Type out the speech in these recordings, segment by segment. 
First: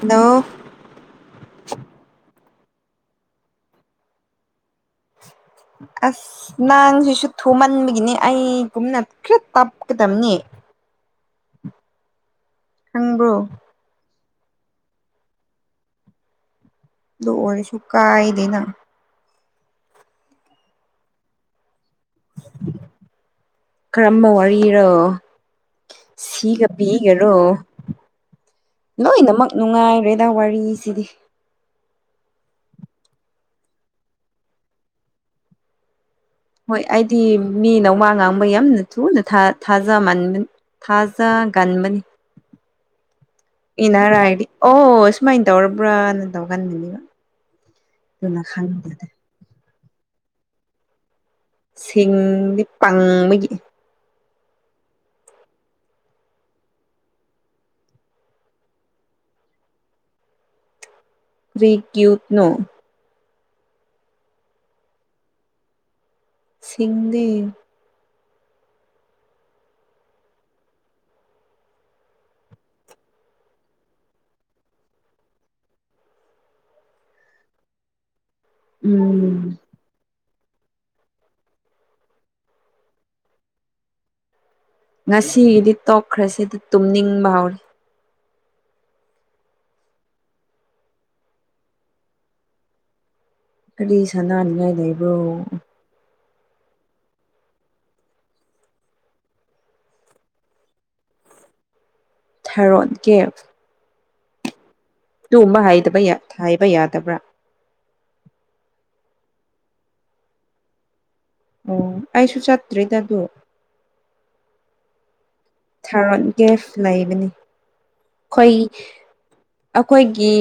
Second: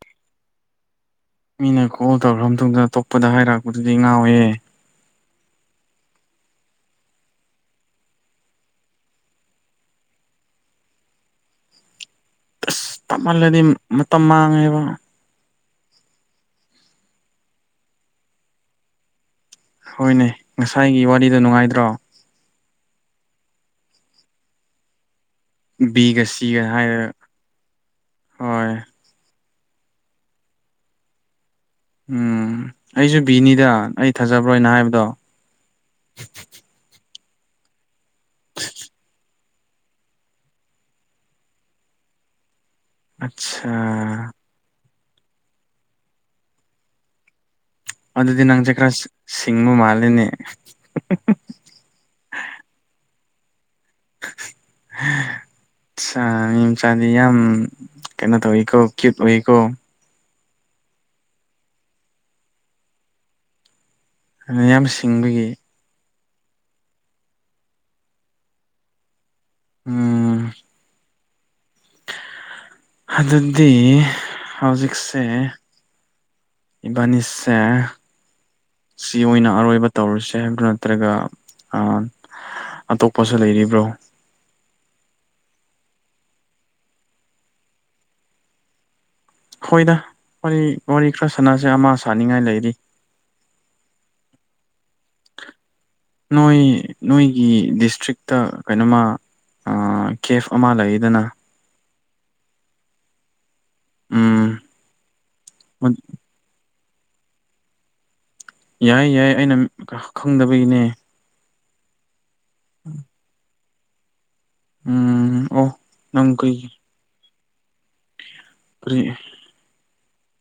hello ꯃꯤꯅ call ꯇꯧꯈ꯭ꯔ ꯃꯇꯨꯡꯗ ꯑꯇꯣꯞꯄꯗ ꯍꯥꯏꯔꯛꯄꯗꯨꯗꯤ ꯉꯥꯎꯌꯦꯍꯦ ꯑꯁ ꯅꯪꯁꯤꯁꯨ ꯊꯨꯃꯟꯕꯒꯤꯅꯦ ꯑꯩꯒꯨꯝꯅ ꯈꯔ ꯇꯞꯀꯗꯕꯅꯤ ꯑꯁ ꯈꯪꯕ꯭ꯔꯣ ꯇꯞꯃꯜꯂꯗꯤ ꯃꯇꯝ ꯃꯥꯡꯉꯦꯕ ꯑꯗꯨ ꯑꯣꯏꯔꯁꯨ ꯀꯥꯏꯗꯦꯅ ꯍꯣꯏꯅꯦ ꯉꯁꯥꯏꯒꯤ ꯋꯥꯔꯤꯗꯣ ꯅꯨꯡꯉꯥꯏꯇ꯭ꯔꯣ ꯀꯔꯝꯕ ꯋꯥꯔꯤꯅꯣ ꯕꯤꯒ ꯁꯤꯒ ꯍꯥꯏꯔꯒ ꯍꯣꯏ ꯂꯣꯏꯅꯃꯛ ꯅꯨꯡꯉꯥꯏꯔꯦꯗ ꯋꯥꯔꯤꯁꯤꯗꯤ ꯎꯝ ꯑꯩꯁꯨ ꯕꯤꯅꯤꯗ ꯑꯩ ꯊꯥꯖꯕ꯭ꯔꯣ ꯑꯩꯅ ꯍꯥꯏꯕꯗꯣ ꯍꯣꯏ ꯑꯩꯗꯤ ꯃꯤꯅꯧ ꯃꯥ ꯉꯥꯡꯕꯩ ꯌꯥꯝꯅ ꯊꯨꯅ ꯊꯥꯖ ꯃꯥꯟꯕ ꯊꯥꯖꯒꯟꯕꯅꯤ ꯑꯆꯥ ꯏꯅꯔꯥꯗꯤ ꯑꯣ ꯁꯨꯃꯥꯏꯅꯗꯧꯔꯛꯕ꯭ꯔꯥꯅ ꯇꯧꯍꯟꯒꯅꯤꯕ ꯑꯗꯨꯗꯤ ꯅꯪꯁꯦ ꯈꯔ ꯁꯤꯡꯕ ꯃꯥꯂꯦꯅꯦ ꯁꯤꯡꯗꯤ ꯄꯪꯕꯒꯤ [unintelligible] ꯃꯤ ꯃꯆꯥꯗꯤ ꯌꯥꯝ ꯀꯩꯅꯣ ꯇꯧꯋꯤꯀꯣ ꯀ꯭ꯌꯨꯠ ꯑꯣꯏꯀꯣ ꯀꯔꯤ ꯀ꯭ꯌꯨꯠꯅꯣ ꯅꯪ ꯌꯥꯝ ꯁꯤꯡꯕꯒꯤ ꯁꯤꯡꯗꯦ ꯎꯝ ꯑꯗꯨꯗꯤ ꯍꯧꯖꯤꯛꯁꯦ ꯏꯕꯥꯅꯤꯁꯦ ꯁꯤ ꯎꯝ ꯑꯣꯏꯅ ꯑꯔꯣꯏꯕ ꯇꯧꯔꯁꯦ ꯑꯗꯨ ꯅꯠꯇ꯭ꯔꯒ ꯑꯇꯣꯞꯄꯁꯨ ꯂꯩꯔꯤꯕ꯭ꯔꯣ ꯉꯁꯤꯒꯤꯗꯤ ꯇꯣꯛꯈ꯭ꯔꯁꯦ ꯇꯨꯝꯅꯤꯡꯕ ꯍꯧꯔꯦ ꯍꯣꯏꯗ ꯋꯥꯔꯤ ꯋꯥꯔꯤ ꯈꯔ ꯁꯥꯟꯅꯁꯦ ꯑꯃ ꯁꯥꯅꯤꯡꯉꯥꯏ ꯂꯩꯔꯤ ꯀꯔꯤ ꯁꯥꯟꯅꯅꯤꯉꯥꯏ ꯂꯩꯕ꯭ꯔꯣ ꯅꯣꯏ ꯅꯣꯏꯒꯤ ꯗꯤꯁꯇ꯭ꯔꯤꯛꯇ ꯀꯩꯅꯣꯃ ꯑꯥ ꯀꯦꯐ ꯑꯃꯥ ꯂꯩꯗꯅ ꯊꯥꯔꯣꯟ ꯀꯦꯞ ꯎꯝ ꯑꯗꯨꯒꯨꯝꯕ ꯍꯥꯏꯗꯕ ꯍꯥꯏꯕ ꯌꯥꯗꯕ꯭ꯔꯥ ꯌꯥꯏ ꯌꯥꯏ ꯑꯩꯅ ꯈꯪꯗꯕꯒꯤꯅꯦ ꯑꯣ ꯑꯩꯁꯨ ꯆꯠꯇ꯭ꯔꯤꯗ ꯑꯗꯨ ꯎꯝ ꯑꯣ ꯊꯥꯔꯣꯟ ꯅꯪ ꯀꯔꯤ ꯀꯒꯦꯐ ꯂꯩꯕꯅꯤ ꯑꯩꯈꯣꯏ ꯀꯔꯤ ꯑꯩꯈꯣꯏꯒꯤ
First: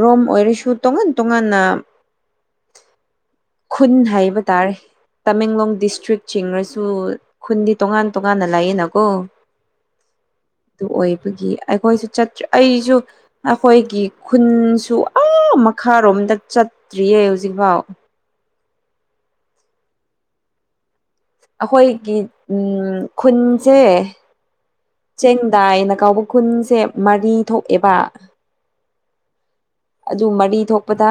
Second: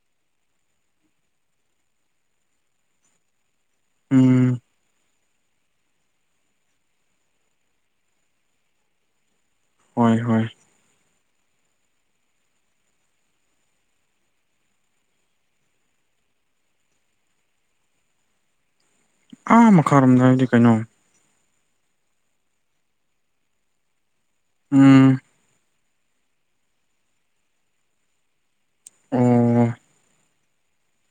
ꯔꯣꯝ ꯑꯣꯏꯔꯁꯨ ꯇꯣꯉꯥꯟ ꯇꯣꯉꯥꯟꯅ ꯈꯨꯟ ꯍꯥꯏꯕ ꯎꯝ ꯇꯥꯔꯦ ꯇꯃꯦꯡꯂꯣꯡ ꯗꯤꯁꯇ꯭ꯔꯤꯛ ꯆꯤꯡꯔꯁꯨ ꯈꯨꯟꯗꯤ ꯇꯣꯉꯥꯟ ꯇꯣꯉꯥꯟꯅ ꯂꯥꯛꯌꯦꯅꯀꯣ ꯍꯣꯏ ꯍꯣꯏ ꯑꯗꯨ ꯑꯣꯏꯕꯒꯤ ꯑꯩꯈꯣꯏꯁꯨ ꯆꯠꯇꯔꯤ ꯑꯩꯁꯨ ꯑꯩꯈꯣꯏꯒꯤ ꯈꯨꯟꯁꯨ ꯑꯏ ꯃꯈꯥꯔꯣꯝꯗ ꯆꯠꯇ꯭ꯔꯤꯌꯦ ꯍꯧꯖꯤꯛꯐꯥꯎ ꯑꯥ ꯃꯈꯥꯔꯣꯝꯗ ꯍꯥꯏꯗꯤ ꯀꯩꯅꯣ ꯑꯩꯈꯣꯏꯒꯤ ꯎꯝ ꯈꯨꯟꯁꯦ ꯎꯝ ꯆꯦꯡꯗꯥꯏꯅ ꯀꯧꯕ ꯈꯨꯟꯁꯦ ꯃꯔꯤ ꯊꯣꯛꯑꯦꯕ ꯎꯝꯝ ꯑꯗꯨ ꯃꯔꯤ ꯊꯣꯛꯄꯗ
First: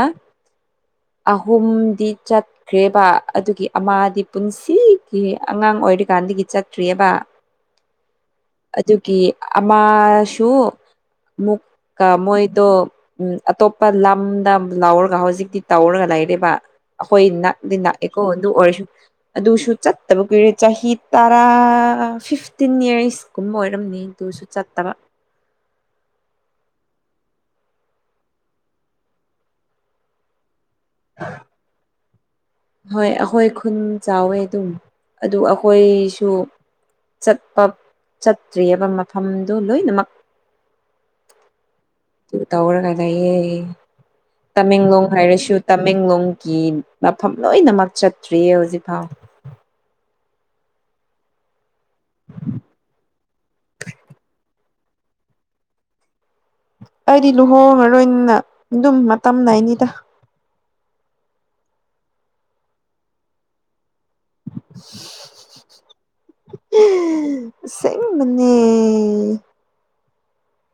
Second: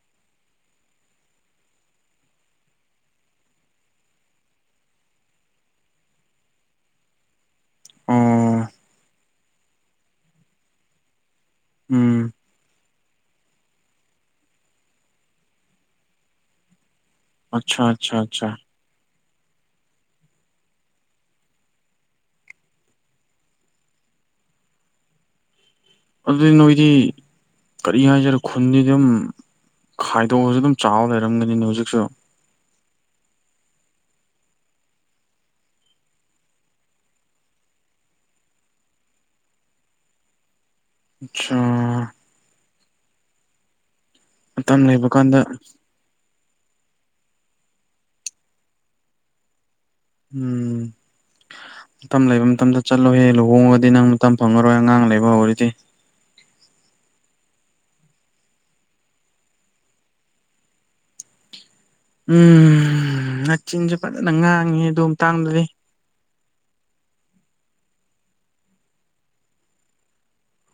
ꯑꯍꯨꯝꯗꯤ ꯆꯠ ꯈ꯭ꯔꯦꯕ ꯑꯗꯨꯒꯤ ꯑꯃꯥꯗꯤ ꯄꯨꯟꯁꯤꯒꯤ ꯑꯉꯥꯡ ꯑꯣꯏꯔꯤꯀꯥꯟꯗꯒꯤ ꯆꯠꯇ꯭ꯔꯤꯑꯕ ꯑꯣ ꯑꯗꯨꯒꯤ ꯑꯃꯁꯨ ꯃꯨꯛ ꯀꯥ ꯎꯝ ꯃꯣꯏꯗ‌ꯣ ꯑꯇꯣꯞꯄ ꯂꯝꯗ ꯂꯧꯔꯒ ꯍꯧꯖꯤꯛꯇꯤ ꯇꯧꯔꯒ ꯂꯩꯔꯦꯕ ꯑꯈꫭꯏ ꯅꯛꯇꯤ ꯑꯠꯆꯥ ꯑꯠꯆꯥ ꯅꯛꯏꯀꯣ ꯑꯗꯨ ꯑꯠꯆꯥ ꯑꯣꯏꯔꯁꯨ ꯑꯗꯨꯁꯨ ꯆꯠꯇꯕ ꯀꯨꯏꯔꯦ ꯆꯍꯤ ꯇꯔꯥ ꯐꯤꯐꯇꯤꯟ ꯌꯔꯁ ꯀꯨꯝꯕ ꯑꯣꯏꯔꯝꯅꯤ ꯑꯗꯨꯁꯨ ꯆꯠꯇꯕ ꯑꯗꯨꯗꯤ ꯅꯣꯏꯗꯤ ꯀꯔꯤ ꯍꯥꯏꯁꯤꯔꯥ ꯈꯨꯟꯗꯤ ꯑꯗꯨꯝ ꯈꯥꯏꯗꯣꯛꯑꯁꯨ ꯑꯗꯨꯝ ꯆꯥꯍꯥꯎ ꯂꯩꯔꯝꯒꯅꯤꯅꯦ ꯍꯧꯖꯤꯛꯁꯨ ꯍꯣꯏ ꯑꯩꯈꯣꯏ ꯈꯨꯟ ꯆꯥꯎꯋꯦ ꯑꯗꯨꯝ ꯑꯗꯨ ꯑꯩꯈꯣꯏꯁꯨ ꯆꯠꯄ ꯆꯠꯇ꯭ꯔꯤꯑꯕ ꯃꯐꯝꯗꯨ ꯂꯣꯏꯅꯃꯛ ꯑꯆꯥ ꯑꯗꯨ ꯇꯧꯔꯒ ꯂꯩꯌꯦ ꯃꯇꯝ ꯇꯃꯦꯡꯂꯣꯡ ꯂꯩꯕ ꯀꯥꯟꯗ ꯍꯥꯏꯔꯁꯨ ꯇꯃꯦꯡꯂꯣꯡꯒꯤ ꯃꯐꯝ ꯂꯣꯏꯅꯃꯛ ꯆꯠꯇ꯭ꯔꯤꯌꯦ ꯍꯧꯖꯤꯛꯐꯥꯎ ꯎꯝ ꯃꯇꯝ ꯂꯩꯕ ꯃꯇꯝꯗ ꯆꯠꯂꯣꯍꯦ ꯂꯨꯍꯣꯡꯉꯒꯗꯤ ꯅꯪ ꯃꯇꯝ ꯐꯪꯉꯔꯣꯏ ꯑꯉꯥꯡ ꯂꯩꯕ ꯍꯧꯔꯗꯤ ꯑꯩꯗꯤ ꯂꯨꯍꯣꯡꯉꯔꯣꯏꯅ ꯑꯗꯨꯝ ꯃꯇꯝ ꯂꯩꯏꯅꯤꯗ ꯎꯝ ꯅꯆꯤꯟꯁꯨ ꯐꯖꯅ ꯉꯥꯡꯉꯤꯍ‌ꯦ ꯑꯗꯨ ꯃꯇꯥꯡꯗꯨꯗꯤ ꯑꯁ‌ꯦꯡꯕꯅ‌ꯦ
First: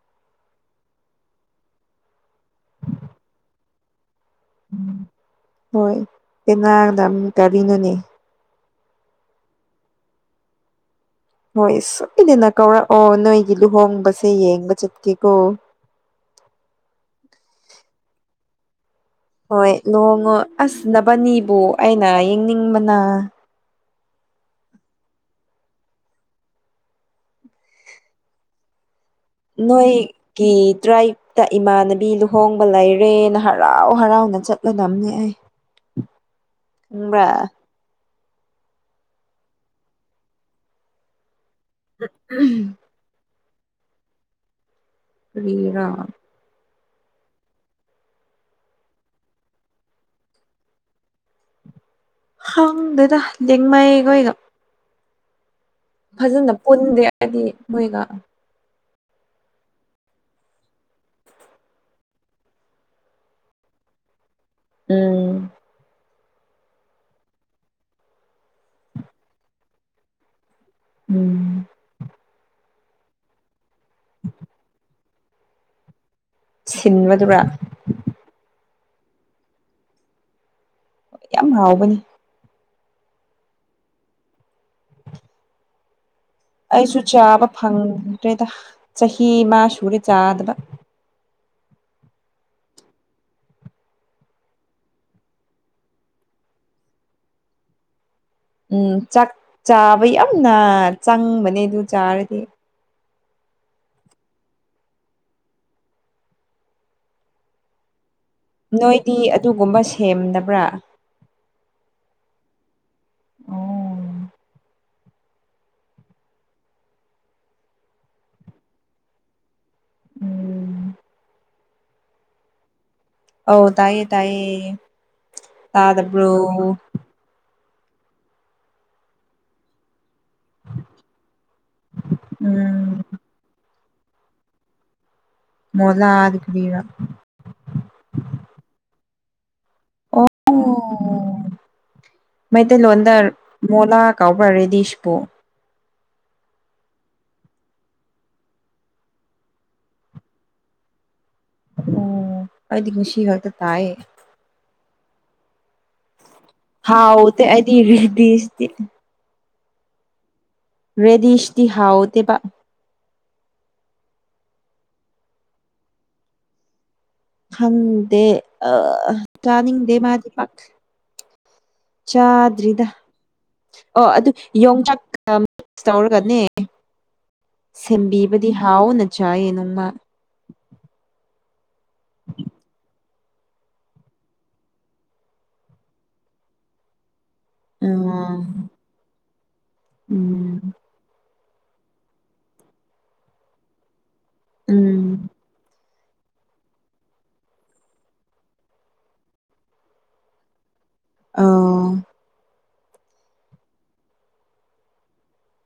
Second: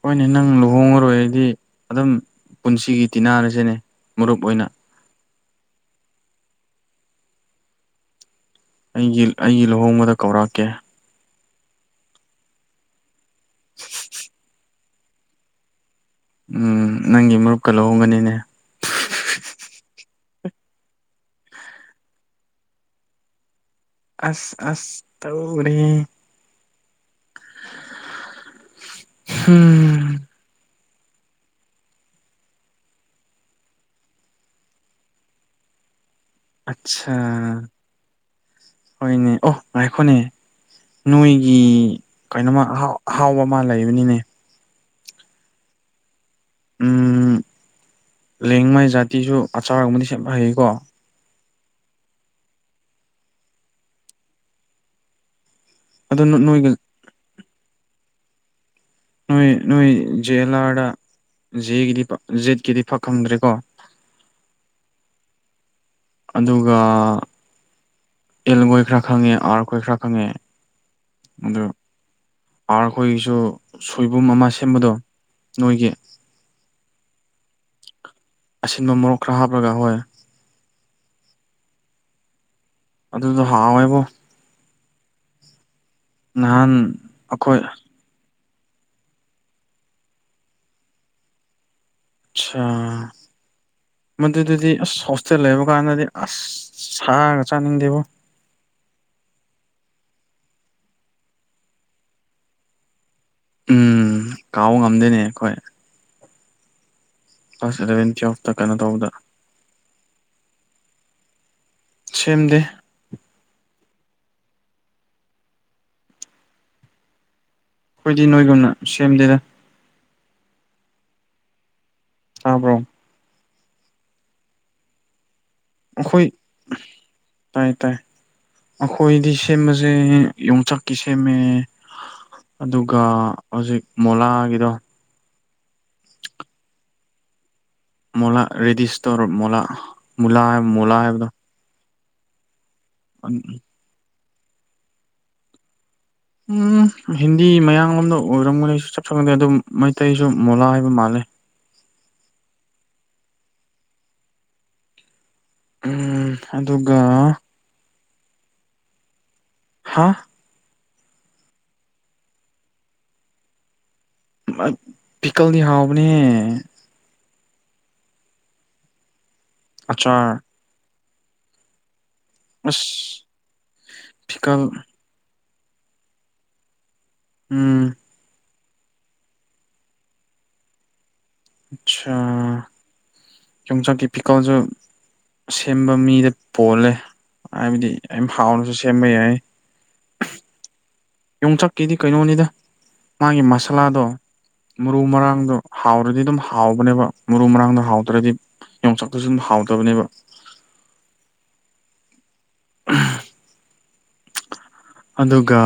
ꯍꯣꯏꯅꯦ ꯅꯪ ꯂꯨꯍꯣꯡꯉꯔꯣꯏꯔꯗꯤ ꯑꯗꯨꯝ ꯄꯨꯟꯁꯤꯒꯤ ꯇꯤꯟꯅꯔꯁꯤꯅꯦ ꯃꯔꯨꯞ ꯑꯣꯏꯅ ꯍꯣꯏ ꯇꯤꯟꯅꯒꯗꯕꯅꯤ ꯀꯔꯤꯅꯣꯅꯦ ꯑꯩꯒꯤ ꯑꯩꯒꯤ ꯂꯨꯍꯣꯡꯕꯗ ꯀꯧꯔꯛꯀꯦ ꯍꯣꯏ ꯁꯨꯀꯤꯗꯅ ꯀꯧꯔꯛꯑꯣ ꯅꯣꯏꯒꯤ ꯂꯨꯍꯣꯡꯕꯁꯦ ꯌꯦꯡꯕ ꯆꯠꯀꯦꯀꯣ ꯎꯝ ꯅꯪꯒꯤ ꯃꯔꯨꯞꯀ ꯂꯧꯍꯣꯡꯒꯅꯤꯅꯦ ꯍꯣꯏ ꯅꯣꯡꯉꯨ ꯑꯁ ꯅꯅꯕꯅꯤꯕꯨ ꯑꯩꯅ ꯌꯦꯡꯅꯤꯡꯕꯅ ꯑꯁ ꯑꯁ ꯇꯧꯔꯤ [unintelligible] [unintelligible] ꯅꯣꯏ ꯀꯤ ꯇ꯭ꯔꯥꯏꯞꯇ ꯏꯃꯥꯟꯅꯕꯤ ꯂꯨꯍꯣꯡꯕ ꯂꯩꯔꯦꯅ ꯍꯔꯥꯎ ꯍꯔꯥꯎꯅ ꯆꯠꯂꯗꯝꯅꯦ ꯑꯩ ꯑꯠꯁꯥ ꯈꯪꯕ꯭ꯔꯥ ꯍꯣꯏꯅꯦ ꯑꯣ ꯉꯥꯏꯈꯣꯅꯦ ꯅꯣꯏꯒꯤ ꯀꯩꯅꯣꯃ ꯑꯍꯥꯎ ꯑꯍꯥꯎꯕ ꯑꯃ ꯂꯩꯕꯅꯤꯅꯦ ꯀꯔꯤꯔꯥ ꯎ ꯂꯦꯡꯃꯩ ꯖꯥꯇꯤꯁꯨ ꯑꯆꯥꯔꯒꯨꯝꯅ ꯁꯦ ꯐꯩꯀꯣ ꯈꯪꯗꯦꯗ ꯂꯦꯡꯃꯩꯈꯣꯏꯒ ꯑꯗꯣ ꯐꯖꯅ ꯅꯣꯏꯒ ꯄꯨꯟꯗꯦ ꯍꯥꯏꯗꯤ ꯃꯣꯏꯒ ꯅꯣꯏ ꯅꯣꯏ ꯖꯦ ꯑꯦꯜ ꯑꯥꯔꯗ ꯖꯦꯒꯤꯗꯤ ꯖꯦꯠꯀꯤꯗꯤ ꯐꯛ ꯈꯪꯗ꯭ꯔꯦꯀꯣ ꯎꯝ ꯑꯗꯨꯒ ꯑꯦꯜ ꯍꯣꯏ ꯈꯔ ꯈꯪꯉꯦ ꯑꯥꯔꯈꯣꯏ ꯈꯔ ꯈꯪꯉꯦ ꯎꯝ ꯑꯗꯨ ꯑꯥꯔ ꯑꯩꯈꯣꯏꯒꯤꯁꯨ ꯁꯣꯏꯕꯨꯝ ꯑꯃ ꯁꯦꯝꯕꯗꯣ ꯅꯣꯏꯒꯤ ꯁꯤꯟꯕꯗꯨꯔꯥ ꯑꯁꯤꯟꯕ ꯃꯣꯔꯣꯛ ꯈꯔ ꯍꯥꯞꯔꯒ ꯍꯣꯏ ꯌꯥꯝ ꯍꯥꯎꯕꯅꯤ ꯑꯗꯨꯗꯣ ꯍꯥꯎꯋꯦꯕꯣ ꯅꯍꯥꯟ ꯑꯩꯁꯨ ꯆꯥꯕ ꯑꯩꯈꯣꯏ ꯐꯪꯗ꯭ꯔꯦꯗ ꯆꯍꯤ ꯑꯃ ꯁꯨꯔꯦ ꯆꯥꯗꯕ ꯁꯥ ꯃꯗꯨꯗꯨꯗꯤ ꯑꯁ ꯍꯣꯁꯇꯦꯜ ꯂꯩꯕ ꯀꯥꯟꯗꯗꯤ ꯑꯁ ꯁꯥꯒ ꯆꯥꯅꯤꯡꯗꯦꯕꯣ ꯎꯝ ꯆꯥꯛ ꯆꯥꯕ ꯌꯥꯝꯅ ꯆꯪꯕꯅꯦ ꯑꯗꯨ ꯆꯥꯔꯗꯤ ꯎꯝ ꯀꯥꯎꯕ ꯉꯝꯗ ꯉꯝꯗꯦꯅꯦ ꯑꯩꯈꯣꯏ [inaudible] ꯇꯧꯕꯗ ꯅꯣꯏꯗꯤ ꯑꯗꯨꯒꯨꯝꯕ ꯁꯦꯝꯗꯕ꯭ꯔꯥ ꯁꯦꯝꯗꯦ ꯑꯣ ꯑꯩꯈꯣꯏꯗꯤ ꯅꯣꯏꯒꯨꯝꯅ ꯁꯦꯝꯗꯦꯗꯥ ꯎꯝ ꯇꯥꯕ꯭ꯔꯣ ꯑꯧ ꯇꯥꯏꯌꯦ ꯇꯥꯏꯌꯦ ꯑꯩꯈꯣꯏ ꯇꯥꯗꯕ꯭ꯔꯣ ꯇꯥꯏ ꯇꯥꯏ ꯑꯩꯈꯣꯏꯗꯤ ꯁꯦꯝꯕꯁꯦ ꯌꯣꯡꯆꯥꯛꯀꯤ ꯁꯦꯝꯃꯦ ꯑꯗꯨꯒ ꯎꯝ ꯍꯧꯖꯤꯛ ꯃꯣꯂꯥꯒꯤꯗꯣ ꯃꯣꯂꯥꯗꯤ ꯀꯔꯤꯔꯥ ꯃꯣꯂꯥ ꯔꯦꯗꯤꯁ ꯇꯧꯔ ꯃꯣꯂꯥ ꯑꯣ ꯃꯨꯂꯥ ꯍꯥꯏꯕ ꯃꯣꯂꯥ ꯍꯥꯏꯕꯗꯣ ꯃꯩꯇꯩꯂꯣꯟꯗ ꯃꯣꯂꯥ ꯀꯧꯕ꯭ꯔꯥ ꯔꯦꯗꯤꯁꯄꯨ ꯎꯝ ꯍꯤꯟꯗꯤ ꯃꯌꯥꯡꯂꯣꯝꯗ ꯑꯣꯏꯔꯝꯒꯅꯤ ꯑꯩꯁꯨ ꯆꯞ ꯈꯪꯗꯦ ꯑꯗꯨꯝ ꯃꯩꯇꯩꯁꯨ ꯃꯣꯂꯥ ꯍꯥꯏꯕ ꯃꯥꯜꯂꯦ ꯑꯣ ꯑꯩꯗꯤ ꯄꯨꯟꯁꯤ ꯈꯛꯇ ꯇꯥꯏꯌꯦ ꯎꯝ ꯑꯗꯨꯒ ꯍꯥꯎꯇꯦ ꯑꯩꯗꯤ ꯔꯦꯗꯤꯁꯇꯤ ꯍꯥ ꯔꯦꯗꯤꯁꯇꯤ ꯍꯥꯎꯇꯦꯕ ꯃꯠ ꯄꯤꯀꯜꯗꯤ ꯍꯥꯎꯕꯅꯦ ꯈꯪꯗꯦ ꯑ ꯆꯥꯅꯤꯡꯗꯦ ꯃꯥꯗꯤ ꯑꯆꯥꯔ ꯄꯥꯛ ꯆꯥꯗ꯭ꯔꯤꯗ ꯑꯁ ꯑꯣ ꯑꯗꯨ ꯐꯤꯀꯜ ꯌꯣꯡꯆꯥꯛ ꯌꯥꯝ ꯁꯇꯧꯔꯒꯅꯦ ꯎꯝ ꯁꯦꯝꯕꯤꯕꯗꯤ ꯍꯥꯎꯅ ꯆꯥꯏꯌꯦ ꯅꯣꯡꯃ ꯆꯥ ꯌꯣꯡꯆꯥꯛꯀꯤ ꯐꯤꯀꯜꯁꯨ ꯁꯦꯝꯕ ꯃꯤꯗ ꯄꯣꯜꯂꯦ ꯍꯥꯏꯕꯗꯤ ꯌꯥꯝ ꯎꯝ ꯍꯥꯎꯅꯁꯨ ꯁꯦꯝꯕ ꯌꯥꯏ ꯎꯝ ꯌꯣꯡꯆꯥꯛꯀꯤꯗꯤ ꯀꯩꯅꯣꯅꯤꯗ ꯃꯥꯒꯤ ꯃꯁꯥꯂꯥꯗꯣ ꯃꯔꯨ ꯎꯝ ꯃꯔꯥꯡꯗꯣ ꯍꯥꯎꯔꯗꯤ ꯗꯨꯝ ꯍꯥꯎꯕꯅꯦꯕ ꯃꯔꯨ ꯃꯔꯥꯡꯗꯣ ꯍꯥꯎꯗꯇ꯭ꯔꯗꯤ ꯌꯣꯡꯆꯥꯛꯇꯨ ꯁꯨꯝ ꯍꯥꯎꯇꯕꯅꯦꯕ ꯑꯧ ꯑꯣ ꯑꯗꯨꯒ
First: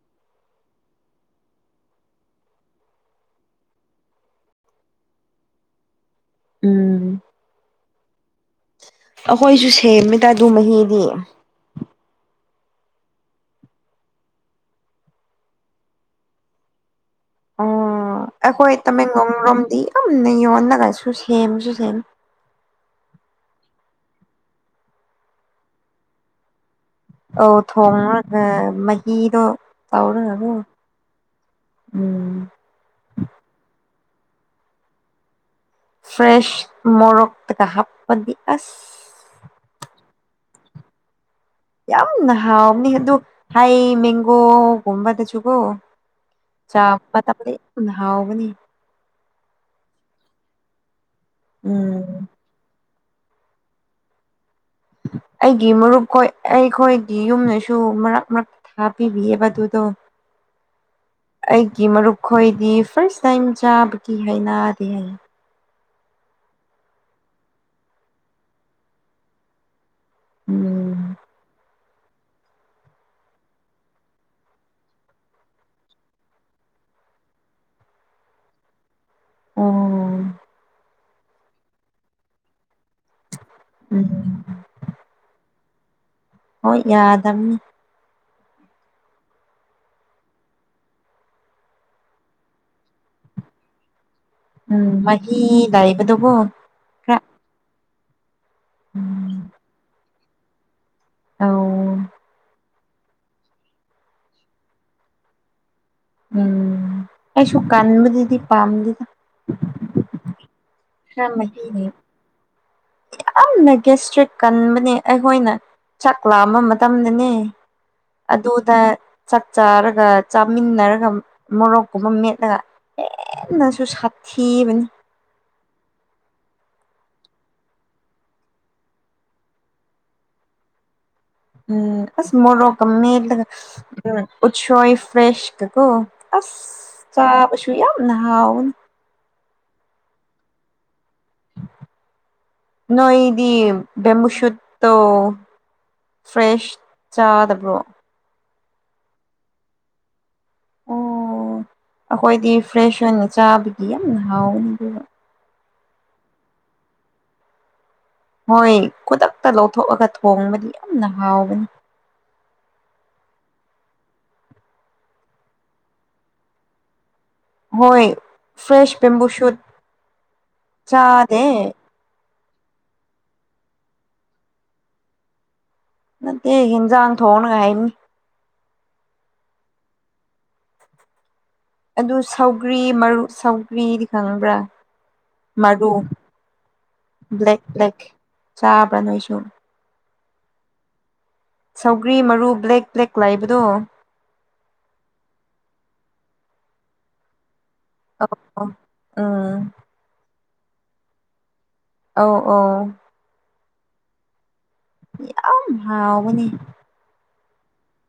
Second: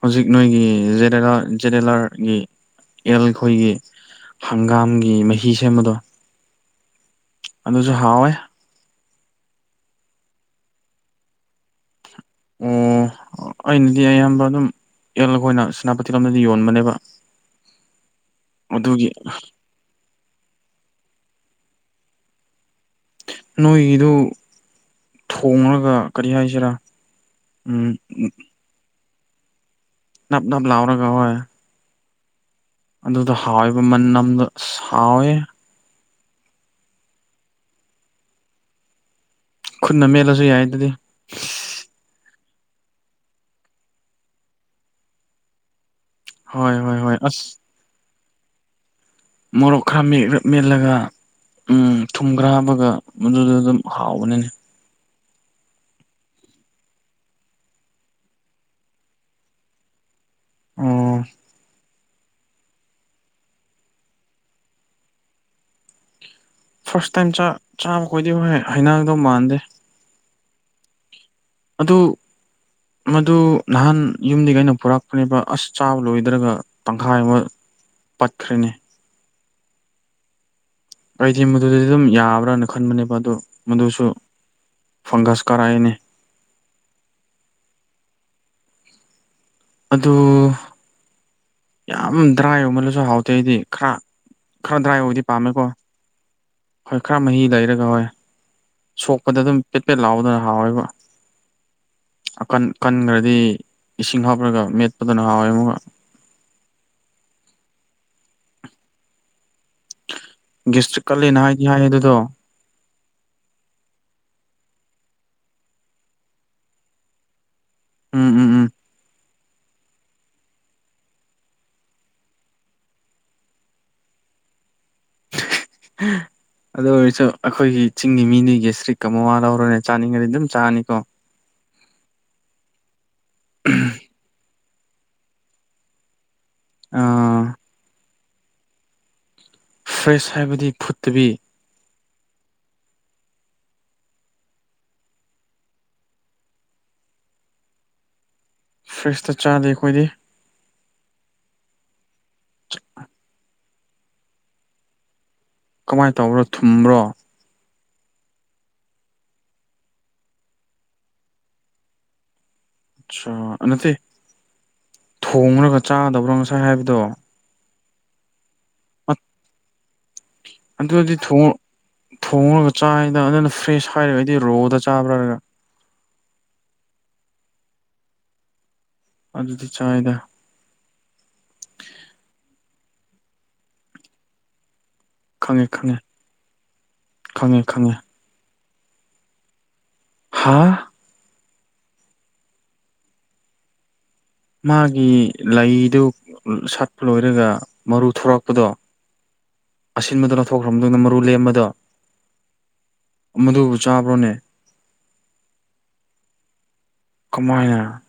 ꯍꯧꯖꯤꯛ ꯅꯣꯏꯒꯤ ꯖꯦꯗꯦꯂꯥꯔ ꯖꯦꯗꯦꯂꯥꯔꯒꯤ ꯑꯦꯜ ꯈꯣꯏꯒꯤ ꯍꯪꯒꯥꯝꯒꯤ ꯃꯍꯤ ꯁꯦꯝꯕꯗꯣ ꯎꯝ ꯑꯗꯨꯁꯨ ꯍꯥꯎꯋꯦ ꯑꯈꯣꯏꯁꯨ ꯁꯦꯝꯃꯦꯗ ꯗꯨ ꯃꯍꯤꯗꯤ ꯑꯣ ꯑꯩꯅꯗꯤ ꯑꯌꯥꯝꯕ ꯑꯗꯨꯝ ꯑꯦꯜ ꯍꯣꯏꯅ ꯁ꯭ꯅꯥꯄꯇꯤ ꯂꯣꯝꯗꯗꯤ ꯌꯣꯟꯕꯅꯦꯕ ꯑꯣ ꯑꯩꯈꯣꯏ ꯑꯗꯨꯒꯤ ꯇꯃꯦꯡꯂꯣꯡ ꯔꯣꯝꯗꯤ ꯌꯥꯝꯅ ꯌꯣꯟꯅꯉꯥꯏꯁꯨ ꯁꯦꯝꯁꯨ ꯁꯦꯝ ꯅꯣꯏꯒꯤꯗꯨ ꯊꯣꯡꯔꯒ ꯀꯔꯤ ꯍꯥꯏꯁꯤꯔꯥ ꯑꯣ ꯎꯝ ꯊꯣꯡꯔꯒ ꯃꯍꯤꯗꯣ ꯇꯧꯔꯒ ꯅꯞ ꯑꯗꯨꯝ ꯅꯞ ꯂꯥꯎꯔꯒ ꯎꯝ ꯑꯗꯨꯗ ꯍꯥꯎꯋꯦꯕ ꯃꯟꯅꯝꯗꯣ ꯑꯁ ꯍꯥꯎꯋꯦꯍꯦ ꯐ꯭ꯔꯦꯁ ꯃꯣꯔꯣꯛꯇꯒ ꯍꯥꯞꯄꯗꯤ ꯑꯁ ꯈꯨꯠꯅ ꯃꯦꯠꯂꯁꯨ ꯌꯥꯏ ꯑꯗꯨꯗꯤ ꯌꯥꯝꯅ ꯍꯥꯎꯕꯅꯤ ꯑꯗꯨ ꯍꯩ ꯃꯦꯡꯒꯣ ꯒꯨꯝꯕꯗꯁꯨ ꯒꯣ ꯍꯣꯏ ꯆꯥ ꯍꯣꯏ ꯍꯣꯏ ꯑꯁ ꯄꯗꯕꯗꯤ ꯎꯅ ꯍꯥꯎꯕꯅꯤ ꯃꯣꯔꯣꯛ ꯈ꯭ꯔ ꯃꯦꯠꯔ ꯃꯦꯠꯂꯒ ꯎꯝ ꯊꯨꯝ ꯈꯔ ꯍꯥꯞꯄꯒ ꯃꯗꯨꯗ ꯗꯨꯝ ꯍꯥꯎꯕꯅꯤꯅꯦ ꯑꯩꯒꯤ ꯃꯔꯨꯞ ꯈꯣꯏ ꯑꯩꯈꯣꯏꯒꯤ ꯌꯨꯝꯗꯁꯨ ꯃꯔꯛ ꯃꯔꯛ ꯊꯥ ꯄꯤꯕꯤꯕ ꯗꯨꯨꯗꯣ ꯑꯣ ꯑꯩꯒꯤ ꯃꯔꯨꯞ ꯈꯣꯏꯗꯤ ꯐꯔꯁ ꯇꯥꯏꯝ ꯆꯥꯕꯒꯤ ꯍꯥꯏꯅꯥꯗꯦ ꯍꯥꯏꯌꯦ ꯐꯔꯁ ꯇꯥꯏꯝ ꯆꯥ ꯆꯥꯕꯈꯣꯏꯗꯤ ꯍꯣꯏ ꯍꯩꯅꯥꯡꯒꯗꯧ ꯃꯥꯟꯗꯦ ꯎꯝ ꯑꯗꯨ ꯃꯗꯨ ꯅꯍꯥꯟ ꯌꯨꯝꯗꯒꯤ ꯑꯩꯅ ꯄꯨꯔꯛꯄꯅꯦꯕ ꯑꯁ ꯆꯥꯕ ꯂꯣꯏꯗ꯭ꯔꯒ ꯇꯪꯈꯥꯏ ꯑꯃ ꯄꯠꯈ꯭ꯔꯦꯅꯦ ꯑꯣ ꯑꯩꯗꯤ ꯃꯗꯨꯗꯗꯨꯝ ꯌꯥꯕ꯭ꯔꯅ ꯈꯟꯕꯅꯦꯕ ꯑꯗꯣ ꯃꯗꯨꯁꯨ ꯎꯝ ꯐꯪꯒꯁ ꯀꯥꯔꯛꯑꯦꯅꯦ ꯍꯣꯏ ꯌꯥꯗꯝꯅꯦ ꯑꯗꯨ ꯌꯥꯝ ꯗ꯭ꯔꯥꯏ ꯑꯣꯏꯃꯜꯂꯁꯨ ꯍꯥꯎꯇꯦ ꯑꯩꯗꯤ ꯈꯔ ꯈꯔ ꯎꯝ ꯗ꯭ꯔꯥꯏ ꯑꯣꯏꯕꯗꯤ ꯃꯍꯤ ꯄꯥꯝꯃꯦꯀꯣ ꯂꯩꯕꯗꯨꯀꯣ ꯍꯣꯏ ꯈꯔ ꯃꯍꯤ ꯂꯩꯔꯒ ꯍꯣꯏ ꯎꯝ ꯁꯣꯛꯄꯗ ꯑꯗꯨꯝ ꯄꯦꯠ ꯄꯦꯠ ꯂꯥꯎꯕꯗ ꯍꯥꯎꯋꯦꯕ ꯑꯧ ꯑꯀꯟ ꯀꯟꯒ꯭ꯔꯗꯤ ꯏꯁꯤꯡ ꯍꯥꯞꯔꯒ ꯃꯦꯠꯄꯗꯨꯅ ꯍꯥꯎꯋꯦ ꯑꯃꯨꯛꯒ ꯎꯝ ꯑꯩꯁꯨ ꯀꯟꯕꯗꯨꯗꯤ ꯄꯥꯝꯗꯦꯗ ꯒꯦꯁꯇ꯭ꯔꯤꯛ ꯈꯔ ꯀꯜꯂꯦꯅ ꯃꯍꯤ ꯍꯥꯏꯗꯤ ꯍꯥꯏ ꯂꯩ ꯑꯗꯨꯗꯣ ꯌꯥꯝꯅ ꯒꯦꯁꯇ꯭ꯔꯤꯛ ꯀꯟꯕꯅꯦ ꯑꯩꯍꯣꯏꯅ ꯆꯥꯛ ꯂꯥꯝꯕ ꯃꯇꯝꯗꯅꯦ ꯎꯝ ꯎꯝ ꯎꯝ ꯑꯗꯨꯗ ꯆꯥꯛ ꯆꯥꯔꯒ ꯆꯥꯃꯤꯟꯅꯔꯒ ꯃꯣꯔꯣꯛꯀꯨꯝꯕ ꯃꯦꯠꯂꯒ ꯍꯦꯟꯅꯁꯨ ꯁꯥꯊꯤꯕꯅꯤ ꯍꯥꯝ [unintelligible] ꯑꯗꯨ ꯑꯣꯏꯔꯁꯨ ꯑꯩꯈꯣꯏꯒꯤ ꯆꯤꯡꯒꯤ ꯃꯤꯁꯤꯡꯗꯤ ꯀꯦꯁꯁꯇ꯭ꯔꯤꯛꯀ ꯃꯥꯋꯥ ꯂꯧꯗꯦ ꯆꯥꯅꯤꯡꯉꯗꯤ ꯑꯗꯨꯝ ꯆꯥꯅꯤꯀꯣ ꯎꯝ ꯑꯁ ꯃꯣꯔꯣꯛ ꯀ ꯃꯦꯠꯂꯒ ꯎꯁꯣꯢ ꯐ꯭ꯔꯦꯁ ꯒꯀꯣ ꯑꯁ ꯑꯥ ꯆꯥꯕꯁꯨ ꯌꯥꯝꯅ ꯍꯥꯎꯕꯅꯦ ꯐ꯭ꯔꯦꯁ ꯍꯥꯏꯕꯗꯤ ꯐꯨꯠꯇꯕꯤ ꯅꯣꯏꯗꯤ ꯕꯦꯝꯕꯨ ꯁꯨꯠꯇꯣ ꯐ꯭ꯔꯦꯁ ꯆꯥꯗꯕ꯭ꯔꯣ ꯐ꯭ꯔꯤꯖꯇꯤ ꯆꯥꯗꯦ ꯑꯩꯈꯣꯏꯗꯤ ꯑꯣ ꯑꯩꯈꯣꯏꯗꯤ ꯐ꯭ꯔꯦꯁ ꯑꯣꯏꯅ ꯆꯥꯕꯒꯤ ꯌꯥꯝꯅ ꯍꯥꯎꯕꯅꯤ ꯑꯗꯨꯒ ꯀꯃꯥꯏꯅ ꯇꯧꯕ꯭ꯔꯣ ꯊꯨꯝꯕ꯭ꯔꯣ ꯍꯣꯏ ꯈꯨꯗꯛꯇ ꯂꯧꯊꯣꯛꯑꯒ ꯊꯣꯡꯕꯗꯤ ꯌꯥꯝꯅ ꯍꯥꯎꯕꯅꯤ ꯑꯠꯆꯥ ꯅꯠꯇꯦ ꯊꯣꯡꯉ꯭ꯔꯒ ꯆꯥꯒꯗꯕ꯭ꯔꯥ ꯉꯁꯥꯏ ꯍꯥꯏꯕꯗꯣ ꯍꯣꯏ ꯐ꯭ꯔꯦꯁ ꯕꯦꯝꯕꯨ ꯁꯨꯠ ꯑꯗꯨꯗꯤ ꯊꯣꯡ ꯆꯥꯗꯦ ꯊꯣꯡꯉꯒ ꯆꯥꯏꯗ ꯑꯗꯨꯅ ꯐ꯭ꯔꯦꯁ ꯍꯥꯏꯔꯒꯗꯤ ꯔꯣꯗ ꯆꯥꯕ꯭ꯔꯥ ꯍꯥꯢꯔꯒ ꯅꯠꯇꯦ ꯌꯦꯟꯖꯥꯡ ꯊꯣꯡꯉꯒ ꯍꯥꯢꯕꯅꯤ ꯑꯗꯨꯗꯤ ꯆꯥꯏꯗ ꯑꯗꯨ ꯁꯧꯒ꯭ꯔꯤ ꯁꯧꯀ꯭ꯔꯤ ꯃꯔꯨ ꯁꯧꯒ꯭ꯔꯤꯗꯤ ꯈꯪꯕ꯭ꯔꯥ ꯈꯪꯉꯦ ꯃꯔꯨ ꯈꯪꯉꯦ ꯕ꯭ꯂꯦꯛ ꯈꯪꯉꯦ ꯈꯪꯉꯦ ꯕ꯭ꯂꯦꯛ ꯆꯥꯕ꯭ꯔꯥ ꯅꯣꯏꯁꯨ ꯍꯥ ꯁꯧꯒ꯭ꯔꯤ ꯃꯔꯨ ꯕ꯭ꯂꯦꯛ ꯕ꯭ꯂꯦꯛ ꯂꯩꯕꯗꯣ ꯃꯥꯒꯤ ꯂꯩꯗꯨ ꯁꯥꯠꯄ ꯂꯣꯏꯔꯒ ꯃꯔꯨ ꯑꯧ ꯊꯣꯔꯛꯄꯗꯣ ꯑꯧ ꯎꯝ ꯑꯁꯤꯟꯕꯗꯨ ꯊꯣꯛꯈ꯭ꯔꯕ ꯃꯇꯨꯡꯗ ꯃꯔꯨ ꯂꯦꯝꯕꯗꯣ ꯑꯧ ꯑꯧ ꯑꯃꯗꯨꯕꯨ ꯆꯥꯕ꯭ꯔꯣꯅꯦ ꯌꯥꯝ ꯍꯥꯎꯕꯅꯦ ꯀꯃꯥꯏꯅ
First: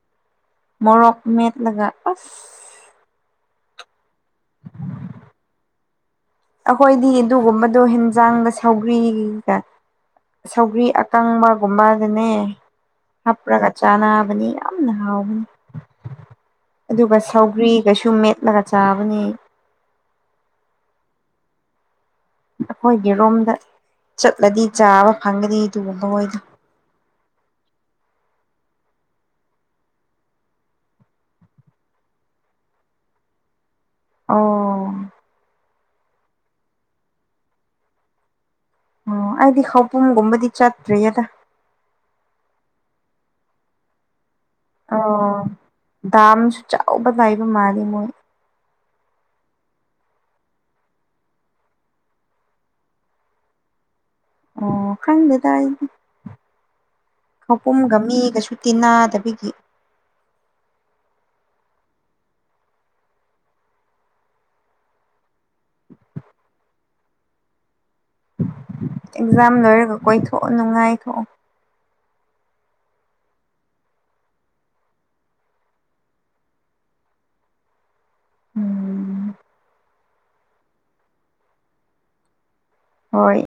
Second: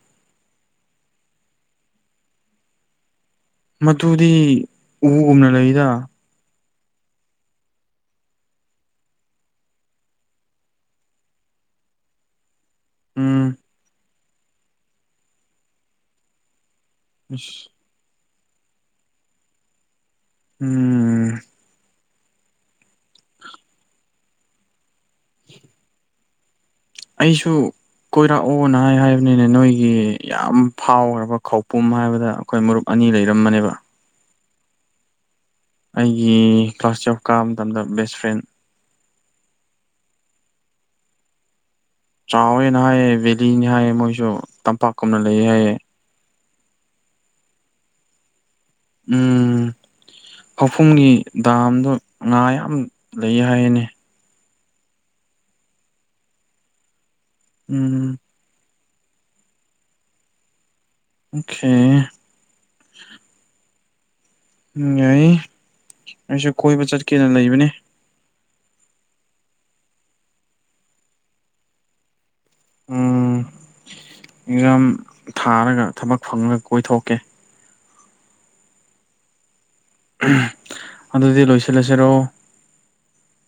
ꯃꯣꯔꯣꯛ ꯃꯠꯂꯒ ꯑꯁ ꯃꯗꯨꯗꯤ ꯎꯒꯨꯝꯅ ꯂꯩꯗ ꯑꯩꯈꯣꯏꯗꯤ ꯑꯗꯨꯒꯨꯝꯕꯗꯣ ꯍꯦꯟꯖꯥꯡꯒ ꯁꯧꯒ꯭ꯔꯤꯒ ꯁꯧꯒ꯭ꯔꯤ ꯑꯀꯪꯕꯒꯨꯝꯕꯒꯅꯦ ꯎꯝ ꯍꯥꯞꯂꯒ ꯆꯥꯅꯥꯕꯅꯦ ꯌꯥꯝꯅ ꯍꯥꯎꯕꯅꯤ ꯑꯗꯨꯒ ꯁꯧꯒ꯭ꯔꯤꯒꯁꯨ ꯃꯦꯠꯂꯒ ꯆꯥꯕꯅꯦ ꯎꯝ ꯑꯝ ꯑꯩꯈꯣꯏꯒꯤ ꯔꯣꯝꯗ ꯆꯠꯂꯗꯤ ꯆꯥꯕ ꯐꯪꯒꯗꯤ ꯑꯗꯨꯒꯨꯝꯍꯣꯏꯗꯣ ꯑꯩꯁꯨ ꯀꯣꯏꯔꯛꯑꯣꯅ ꯍꯥꯏ ꯍꯥꯏꯕꯅꯤꯅꯦ ꯅꯣꯏꯒꯤ ꯌꯥꯝ ꯐꯥꯎꯈꯔꯕ ꯈꯧꯄꯨꯝ ꯍꯥꯏꯕꯗ ꯑꯩꯈꯣꯏ ꯃꯔꯨꯞ ꯑꯅꯤ ꯂꯩꯔꯝꯕꯅꯦꯕ ꯑꯣ ꯑꯩꯒꯤ ꯀ꯭ꯂꯥꯁ ꯇꯨꯌꯦꯜꯐ ꯀꯥꯕ ꯃꯇꯝꯗ ꯕꯦꯁ ꯐ꯭ꯔꯦꯟ ꯑꯣ ꯑꯩꯗꯤ ꯈꯧꯕꯨꯝꯒꯨꯝꯕꯗꯤ ꯆꯠꯇ꯭ꯔꯤꯌꯦꯗ ꯆꯥꯎꯋꯦꯅ ꯍꯥꯏꯌꯦ ꯕꯦꯂꯤꯅꯤ ꯍꯥꯏꯌꯦ ꯃꯣꯏꯁꯨ ꯇꯝꯄꯥꯛꯀꯨꯝꯅ ꯑꯣ ꯂꯩ ꯍꯥꯏꯌꯦ ꯗꯥꯝꯁꯨ ꯆꯥꯎꯕ ꯂꯩꯕ ꯃꯥꯜꯂꯦ ꯃꯣꯏ ꯎꯝ ꯈꯧꯕꯨꯝꯒꯤ ꯗꯥꯝꯗꯣ ꯉꯥ ꯌꯥꯝ ꯂꯩ ꯍꯥꯏꯅꯦ ꯑꯣ ꯈꯪꯗꯦ ꯑꯩꯗꯤ ꯈꯧꯄꯨꯝꯒ ꯎꯝ ꯃꯤꯒꯁꯨ ꯇꯤ ꯅꯥꯗꯕꯒꯤ ꯑꯣꯀꯦ ꯎꯝ ꯌꯥꯏꯌꯦ ꯑꯩꯁꯨ ꯀꯣꯏꯕ ꯆꯠꯀꯦꯅ ꯂꯩꯕꯅꯦ ꯑꯦꯛꯖꯥꯝ ꯂꯣꯏꯔꯒ ꯀꯣꯏꯊꯣꯛꯑꯣ ꯅꯨꯡꯉꯥꯏꯊꯣꯛꯑꯣ ꯎꯝ ꯑꯦꯛꯖꯥꯝ ꯊꯥꯔꯒ ꯊꯕꯛ ꯐꯪꯉꯒ ꯀꯣꯏꯊꯣꯛꯀꯦ ꯎꯝ ꯑꯗꯨꯗꯤ ꯂꯣꯏꯁꯤꯜꯂꯁꯤꯔꯣ ꯍꯣꯏ